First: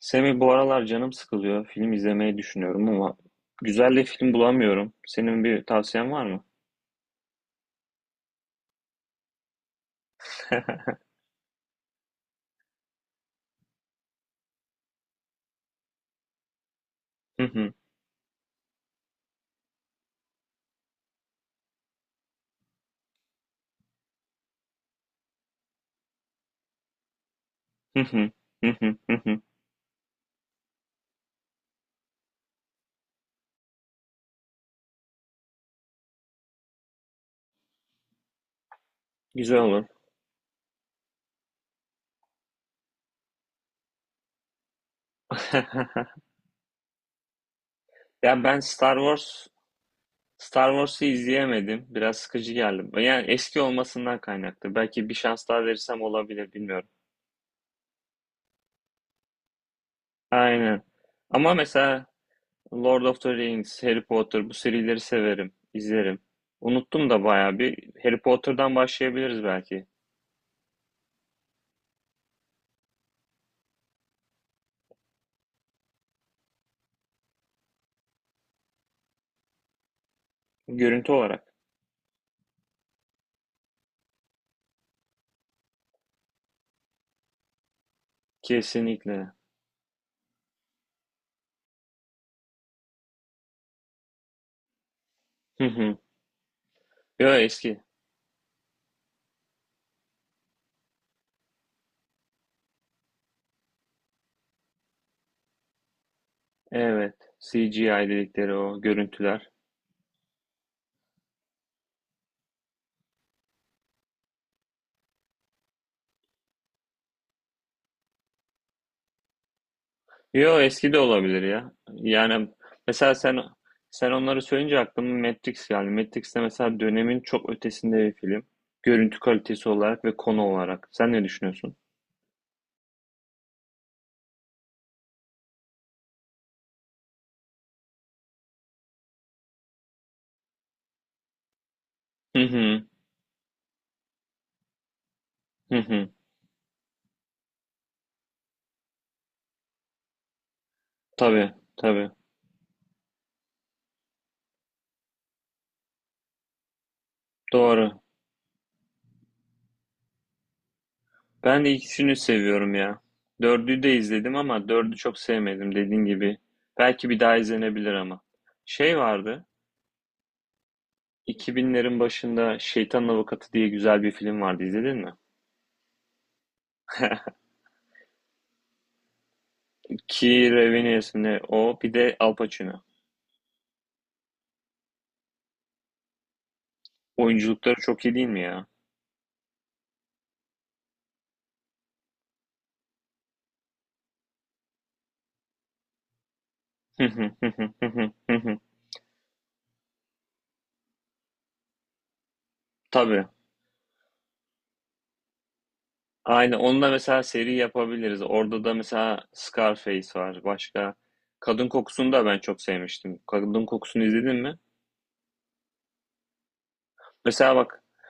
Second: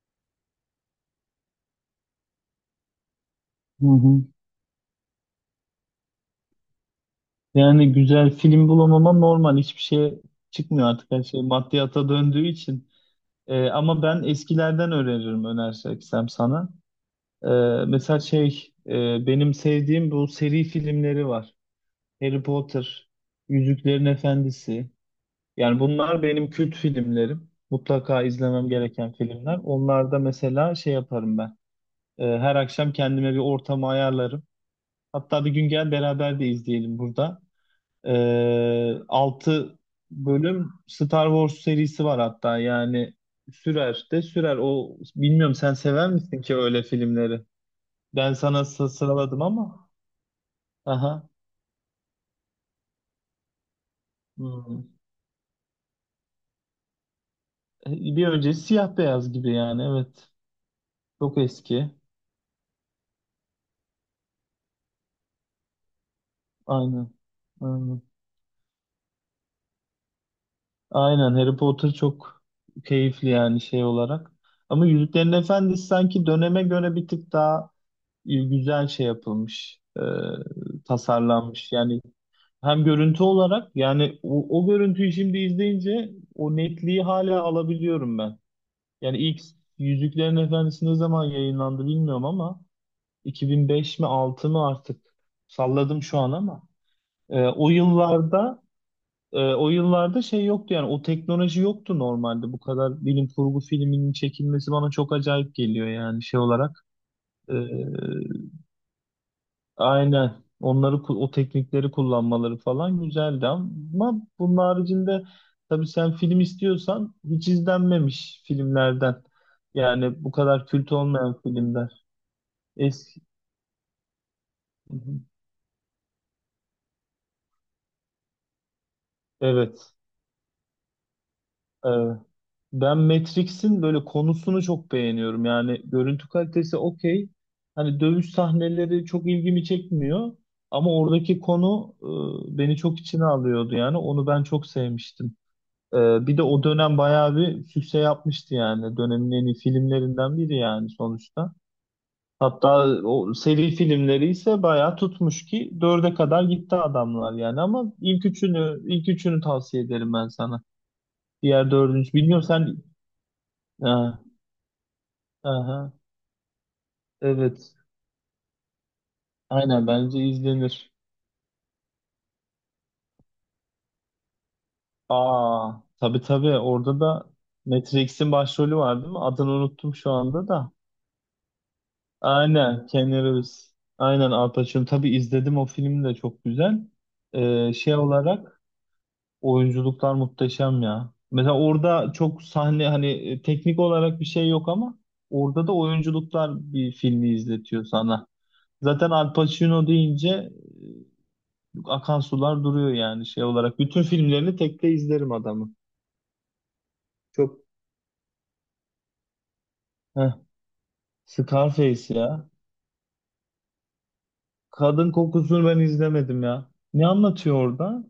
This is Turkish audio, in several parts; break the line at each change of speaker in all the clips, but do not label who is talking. Semih bu aralar canım sıkılıyor. Film izlemeyi düşünüyorum ama
Hı
güzel de
hı.
film bulamıyorum. Senin bir tavsiyen var mı?
Yani güzel film bulamama normal. Hiçbir şey çıkmıyor artık her şey maddiyata döndüğü için. Ama ben eskilerden öneririm önerseksem sana.
Hı
Ee,
hı,
mesela benim sevdiğim bu seri filmleri var. Harry Potter, Yüzüklerin Efendisi. Yani bunlar benim kült filmlerim.
hı
Mutlaka
hı,
izlemem
hı hı,
gereken
hı hı.
filmler. Onlarda mesela şey yaparım ben. Her akşam kendime bir ortamı ayarlarım. Hatta bir gün gel beraber de izleyelim burada.
Güzel
Altı
olur.
bölüm Star Wars serisi var hatta yani sürer de sürer. O bilmiyorum sen sever misin ki öyle filmleri? Ben
Ya ben
sana sıraladım ama.
Star Wars'u
Aha.
izleyemedim. Biraz sıkıcı geldi. Yani eski olmasından kaynaklı.
Hmm.
Belki bir şans daha verirsem olabilir bilmiyorum.
Bir öncesi siyah beyaz gibi yani evet.
Aynen.
Çok
Ama
eski.
mesela Lord of the Rings, Harry Potter bu serileri severim, izlerim. Unuttum
Aynen.
da bayağı bir.
Aynen.
Harry Potter'dan başlayabiliriz belki.
Aynen, Harry Potter çok keyifli yani şey olarak. Ama Yüzüklerin Efendisi sanki döneme göre bir tık daha güzel şey yapılmış.
Görüntü olarak.
Tasarlanmış. Yani hem görüntü olarak yani o görüntüyü şimdi izleyince o netliği hala alabiliyorum ben. Yani
Kesinlikle.
ilk Yüzüklerin Efendisi ne zaman yayınlandı bilmiyorum ama 2005 mi 6 mı artık
Hı hı.
salladım şu an ama
Yo
e, o
eski.
yıllarda o yıllarda şey yoktu yani o teknoloji yoktu, normalde bu kadar bilim kurgu filminin çekilmesi bana çok acayip geliyor yani şey olarak.
Evet.
e,
C G I dedikleri o görüntüler.
Aynen. Onları o teknikleri kullanmaları falan güzeldi, ama bunun haricinde tabii sen film istiyorsan hiç izlenmemiş filmlerden. Yani bu
Yo
kadar
eski
kült
de
olmayan
olabilir ya.
filmler.
Yani mesela
Eski.
sen onları söyleyince
Hı hı.
aklıma Matrix geldi. Matrix de mesela dönemin çok ötesinde bir film. Görüntü kalitesi
Evet.
olarak ve konu olarak. Sen ne düşünüyorsun?
Ee, Ben Matrix'in böyle konusunu çok beğeniyorum. Yani görüntü kalitesi okey. Hani dövüş sahneleri çok ilgimi çekmiyor ama oradaki konu
Hı
beni
hı.
çok içine alıyordu yani. Onu ben çok sevmiştim.
Hı hı.
Bir de o dönem bayağı bir sükse yapmıştı yani. Dönemin en iyi filmlerinden biri yani sonuçta.
Tabii, tabii.
Hatta o seri filmleri ise bayağı tutmuş ki dörde kadar gitti adamlar yani, ama
Doğru.
ilk üçünü ilk üçünü tavsiye ederim ben sana.
Ben de
Diğer dördüncü
ikisini
bilmiyorum
seviyorum
sen.
ya. Dördü de
Ha,
izledim ama dördü çok sevmedim
aha,
dediğin gibi. Belki bir daha
evet,
izlenebilir ama. Şey vardı.
aynen, bence izlenir.
2000'lerin başında Şeytanın Avukatı diye güzel bir film vardı, izledin mi?
Aa, tabii orada da Matrix'in başrolü var değil mi? Adını unuttum şu anda
Keira
da.
Revenues mi o, bir de Al Pacino.
Aynen Keanu Reeves. Aynen Al Pacino. Tabii izledim, o film de çok güzel.
Oyunculukları
Şey
çok iyi değil mi
olarak
ya?
Oyunculuklar muhteşem ya. Mesela orada çok sahne hani teknik olarak bir şey yok, ama orada da oyunculuklar bir filmi izletiyor sana. Zaten Al Pacino deyince akan sular duruyor
Tabii.
yani şey olarak. Bütün filmlerini tekte izlerim adamı.
Aynen. Onunla mesela seri
Çok.
yapabiliriz. Orada da mesela Scarface
Heh,
var. Başka Kadın Kokusu'nu
Scarface
da ben
ya.
çok sevmiştim. Kadın Kokusu'nu izledin mi?
Kadın kokusunu ben izlemedim ya. Ne
Mesela
anlatıyor
bak,
orada?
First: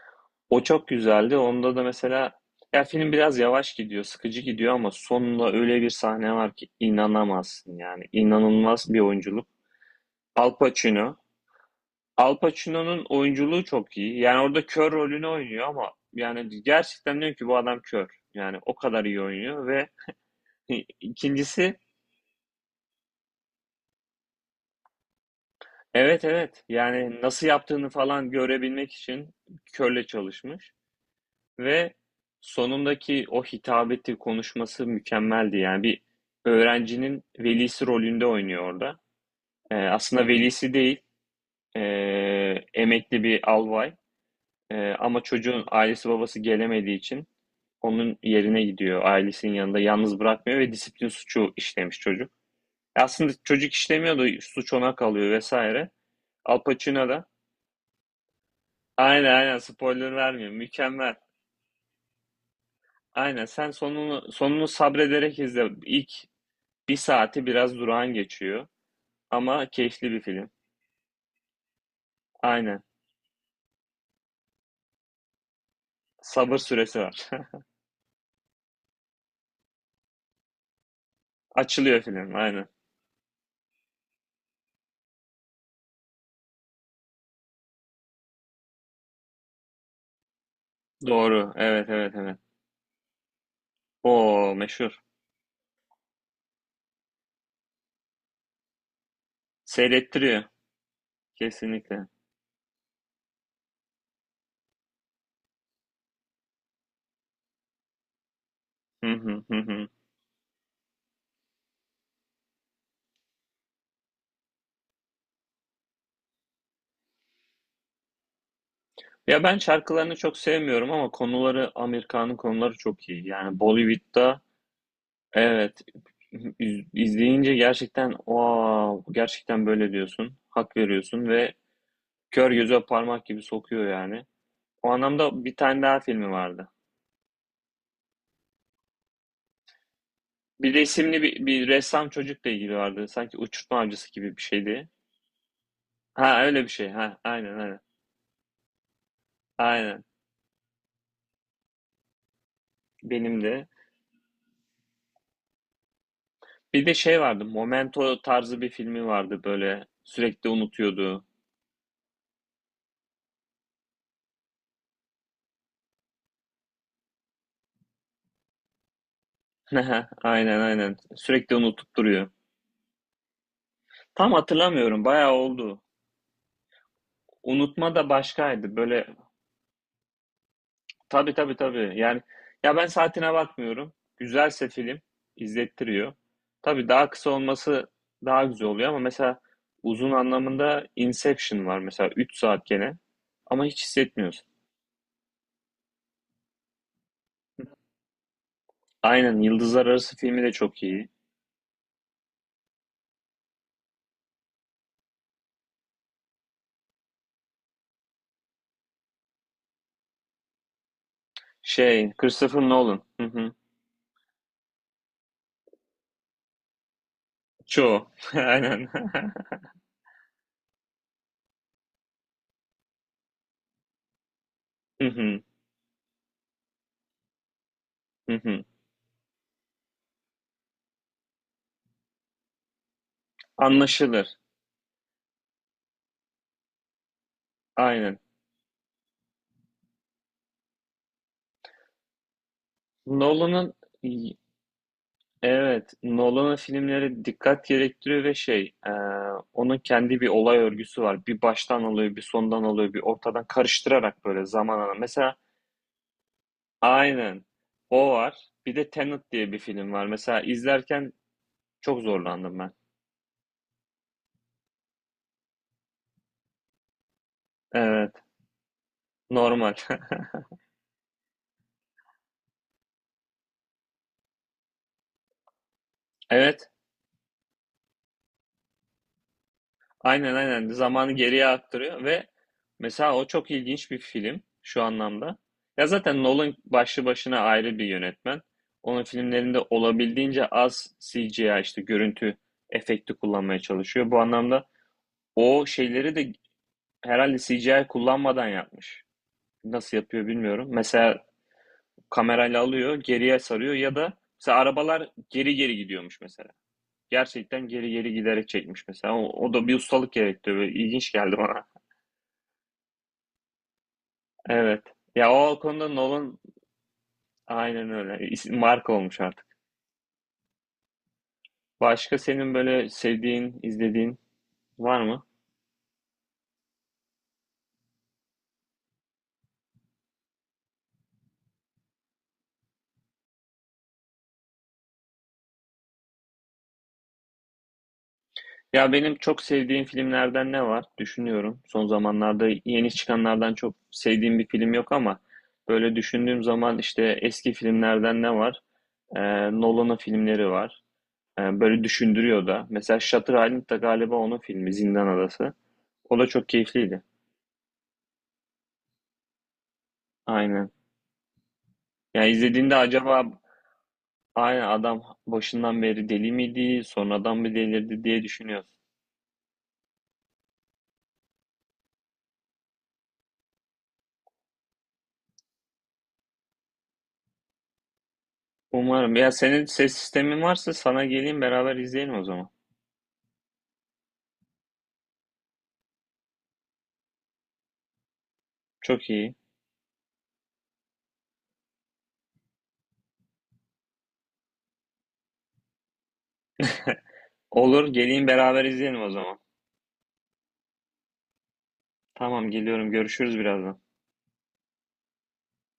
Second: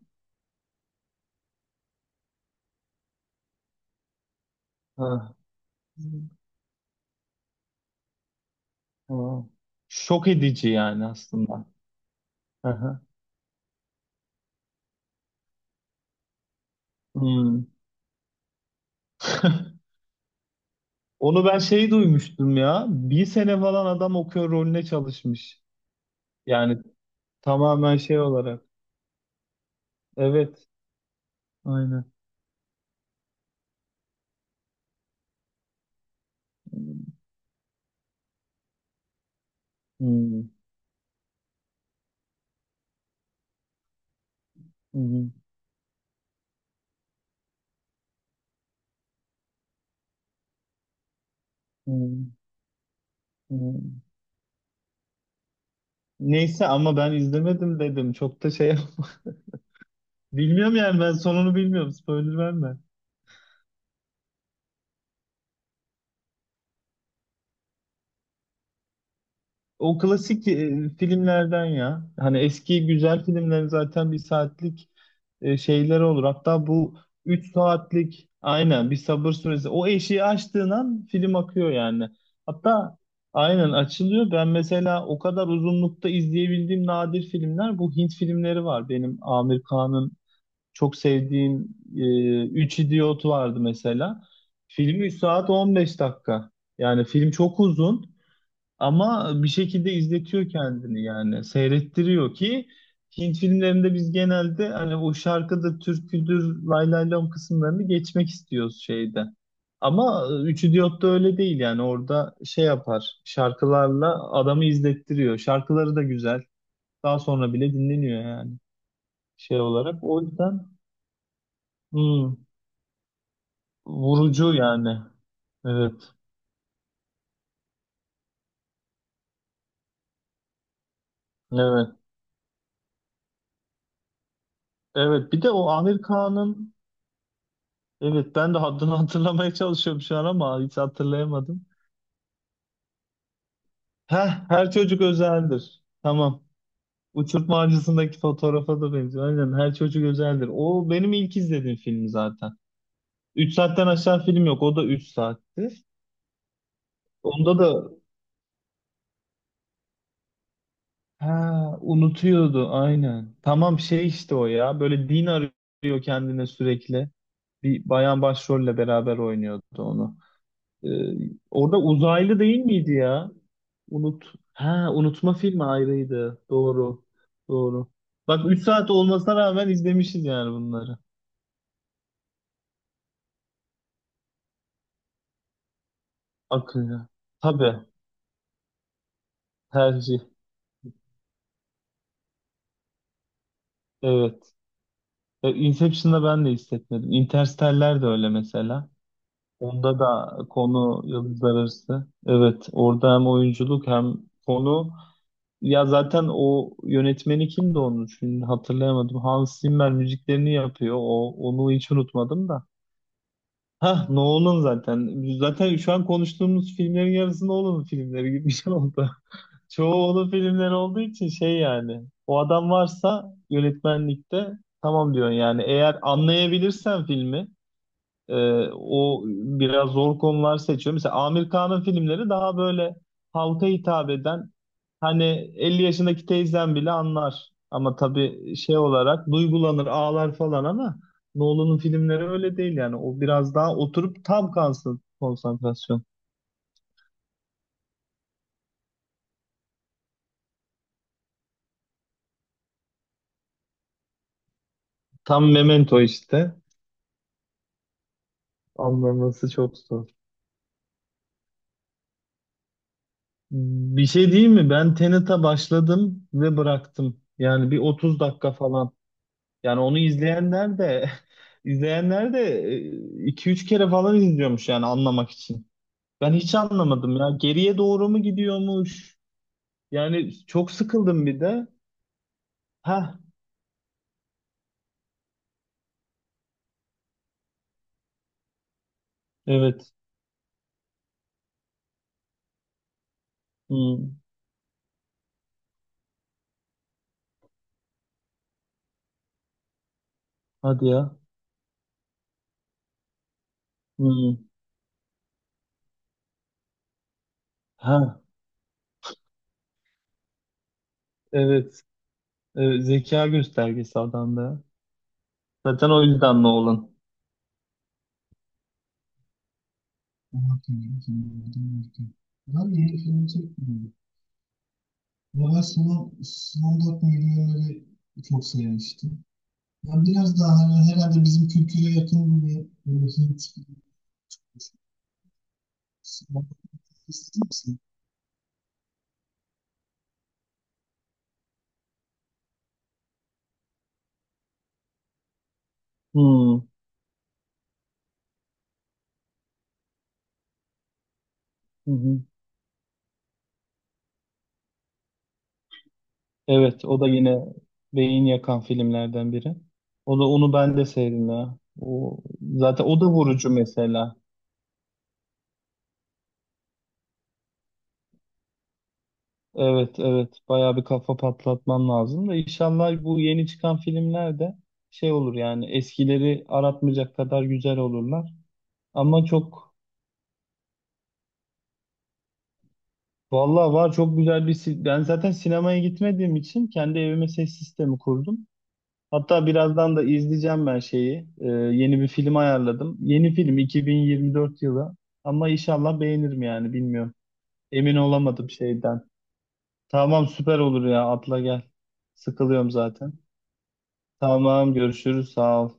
o çok güzeldi. Onda da mesela ya film biraz yavaş gidiyor, sıkıcı gidiyor ama sonunda öyle bir sahne
Heh.
var ki inanamazsın yani. İnanılmaz bir
Hı.
oyunculuk.
Şok
Al
edici yani
Pacino.
aslında.
Al
Hı hı.
Pacino'nun oyunculuğu çok iyi. Yani orada kör rolünü oynuyor ama yani gerçekten diyorum ki bu
Hmm.
adam kör. Yani o kadar iyi oynuyor ve
Onu ben
ikincisi
şey duymuştum ya. Bir sene falan adam okuyor rolüne çalışmış.
evet, evet,
Yani
yani nasıl yaptığını
tamamen şey
falan
olarak.
görebilmek için körle
Evet.
çalışmış ve
Aynen.
sonundaki o hitabeti konuşması mükemmeldi. Yani bir öğrencinin velisi rolünde oynuyor orada. Aslında
Hmm.
velisi değil, emekli bir albay. Ama
Hmm.
çocuğun ailesi babası gelemediği için onun yerine gidiyor. Ailesinin yanında yalnız bırakmıyor ve disiplin suçu işlemiş çocuk.
Hmm.
Aslında çocuk
Hmm.
işlemiyor da suç ona kalıyor vesaire. Al
Neyse ama
Pacino
ben
da
izlemedim dedim. Çok da şey.
aynen, aynen, spoiler vermiyorum.
Bilmiyorum yani ben
Mükemmel.
sonunu bilmiyorum. Spoiler verme.
Aynen sen sonunu sabrederek izle. İlk bir saati biraz durağan geçiyor ama
O
keyifli bir
klasik
film.
filmlerden ya. Hani
Aynen.
eski güzel filmlerin zaten bir saatlik şeyleri olur.
Sabır
Hatta bu
süresi var.
3 saatlik aynen bir sabır süresi. O eşiği aştığın an film akıyor
Açılıyor
yani.
film aynen.
Hatta aynen açılıyor. Ben mesela o kadar uzunlukta izleyebildiğim nadir filmler bu Hint filmleri var. Benim Amir Khan'ın çok
Doğru.
sevdiğim
Evet, evet, evet.
Üç İdiot vardı mesela.
O meşhur.
Film 3 saat 15 dakika. Yani film çok uzun. Ama bir şekilde
Seyrettiriyor
izletiyor kendini yani
kesinlikle.
seyrettiriyor ki Hint filmlerinde biz genelde hani o şarkıdır, türküdür, lay lay lom kısımlarını geçmek istiyoruz
Hı
şeyde.
hı, hı hı.
Ama Üç Diyot'ta öyle değil yani orada şey yapar şarkılarla adamı izlettiriyor. Şarkıları da güzel. Daha sonra bile dinleniyor yani
Ya ben
şey olarak.
şarkılarını
O
çok
yüzden
sevmiyorum ama konuları
hmm,
Amerikan'ın konuları çok iyi. Yani Bollywood'da
vurucu yani.
evet
Evet.
iz- izleyince gerçekten wow, gerçekten böyle diyorsun. Hak veriyorsun ve
Evet.
kör göze parmak gibi sokuyor yani. O
Evet. Bir
anlamda
de
bir
o
tane daha
Amir
filmi vardı.
Kağan'ın. Evet ben de haddini hatırlamaya çalışıyorum şu an ama
Bir
hiç
resimli bir,
hatırlayamadım.
bir ressam çocukla ilgili vardı. Sanki uçurtma avcısı gibi
Heh,
bir
her
şeydi.
çocuk özeldir.
Ha
Tamam.
öyle bir şey. Ha, aynen,
Uçurtma
aynen.
Avcısı'ndaki fotoğrafa da benziyor. Aynen her çocuk
Aynen.
özeldir. O benim ilk izlediğim film zaten.
Benim
3
de.
saatten aşağı film yok. O da 3 saatti.
Bir de şey vardı.
Onda da
Momento tarzı bir filmi vardı böyle. Sürekli unutuyordu.
ha, unutuyordu aynen. Tamam şey işte o ya. Böyle din arıyor kendine sürekli. Bir bayan başrolle beraber oynuyordu
Aha,
onu.
aynen,
Ee,
aynen. Sürekli
Orada
unutup duruyor.
uzaylı değil miydi ya? Unut.
Tam
Ha,
hatırlamıyorum. Bayağı
unutma filmi
oldu.
ayrıydı. Doğru. Doğru.
Unutma da
Bak 3
başkaydı.
saat
Böyle
olmasına rağmen izlemişiz yani bunları.
tabii, tabii, tabii. Yani ya ben saatine bakmıyorum. Güzelse film izlettiriyor. Tabii
Akıllı.
daha kısa
Tabii.
olması daha güzel oluyor ama mesela uzun
Tercih.
anlamında Inception var mesela, 3 saat gene ama hiç hissetmiyorsun.
Evet. Inception'da ben de hissetmedim. Interstellar de öyle mesela.
Aynen Yıldızlar
Onda
Arası
da
filmi de çok
konu
iyi.
yıldızlar arası. Evet. Orada hem oyunculuk hem konu. Ya zaten o yönetmeni kimdi onun? Şimdi hatırlayamadım. Hans Zimmer müziklerini yapıyor. Onu hiç
Şey
unutmadım
Christopher
da.
Nolan. Hı hı.
Ha, Nolan zaten. Zaten şu an konuştuğumuz filmlerin yarısı Nolan'ın
Çoğu.
filmleri gibi bir şey
Aynen.
oldu. Çoğu onun filmleri olduğu için şey yani. O adam varsa yönetmenlikte
Hı
tamam diyorsun
hı.
yani. Eğer anlayabilirsen filmi
Hı hı.
o biraz zor konular seçiyor. Mesela Amir Kağan'ın filmleri daha böyle halka hitap
Anlaşılır.
eden, hani 50 yaşındaki teyzem bile anlar. Ama
Aynen.
tabii şey olarak duygulanır, ağlar falan ama Nolan'ın filmleri öyle değil yani. O biraz
Nolan'ın
daha oturup tam kalsın
evet,
konsantrasyon.
Nolan'ın filmleri dikkat gerektiriyor ve şey onun kendi bir olay örgüsü var. Bir baştan alıyor, bir sondan alıyor, bir ortadan karıştırarak böyle zaman alan. Mesela
Tam Memento işte.
aynen o var. Bir de Tenet
Anlaması
diye bir
çok
film var.
zor.
Mesela izlerken çok zorlandım ben.
Bir şey değil mi? Ben Tenet'e başladım ve bıraktım. Yani bir
Evet,
30 dakika falan.
normal.
Yani onu izleyenler de izleyenler de 2-3 kere falan izliyormuş yani anlamak için. Ben hiç
Evet.
anlamadım ya. Geriye doğru mu gidiyormuş? Yani
Aynen, aynen,
çok
zamanı
sıkıldım bir
geriye
de.
aktarıyor ve mesela
Ha,
o çok ilginç bir film şu anlamda. Ya zaten Nolan başlı başına ayrı bir yönetmen. Onun filmlerinde
evet.
olabildiğince az CGI işte görüntü efekti kullanmaya çalışıyor. Bu
Hmm,
anlamda o şeyleri de herhalde CGI kullanmadan yapmış. Nasıl yapıyor bilmiyorum.
hadi ya.
Mesela kamerayla alıyor, geriye sarıyor ya da
Hmm,
mesela arabalar geri geri gidiyormuş mesela. Gerçekten geri geri
ha,
giderek çekmiş mesela. O, o da bir ustalık gerektiriyor. Böyle İlginç geldi bana.
evet. Evet, zeka göstergesi adamda.
Evet. Ya o konuda
Zaten o
Nolan
yüzden Nolan.
aynen öyle. İsim- Marka olmuş artık. Başka senin
Ben
böyle
yeni film
sevdiğin,
çekmiyorum.
izlediğin var mı?
Ama ben Slumdog Millionaire'i çok sevmiştim. Ya biraz daha hani herhalde bizim kültüre yakın bir böyle Hint gibi ister misin?
Ya benim çok sevdiğim filmlerden ne var? Düşünüyorum. Son zamanlarda yeni çıkanlardan çok sevdiğim bir film yok ama böyle düşündüğüm
Hmm,
zaman işte eski filmlerden ne var? Nolan'ın filmleri var. Böyle
hı hı.
düşündürüyor da. Mesela Shutter Island da galiba onun filmi, Zindan Adası. O da çok
Evet, o
keyifliydi.
da yine beyin yakan filmlerden biri. O da onu
Aynen.
ben de sevdim ya. O
Ya izlediğinde
zaten o da
acaba
vurucu mesela.
aynen adam başından beri deli miydi, sonradan mı delirdi diye düşünüyorsun.
Evet, evet. Bayağı bir kafa patlatman lazım da inşallah bu yeni çıkan filmler de şey olur yani eskileri aratmayacak kadar güzel olurlar.
Umarım.
Ama
Ya senin
çok
ses sistemin varsa sana geleyim, beraber izleyelim o zaman.
vallahi var çok güzel bir ben zaten sinemaya gitmediğim için kendi evime ses sistemi kurdum.
Çok iyi.
Hatta birazdan da izleyeceğim ben şeyi. Yeni bir film ayarladım. Yeni film 2024 yılı ama inşallah beğenirim yani bilmiyorum.
Olur,
Emin
geleyim,
olamadım
beraber
şeyden.
izleyelim o zaman.
Tamam süper olur ya atla gel.
Tamam,
Sıkılıyorum
geliyorum.
zaten.
Görüşürüz birazdan.
Tamam görüşürüz sağ ol.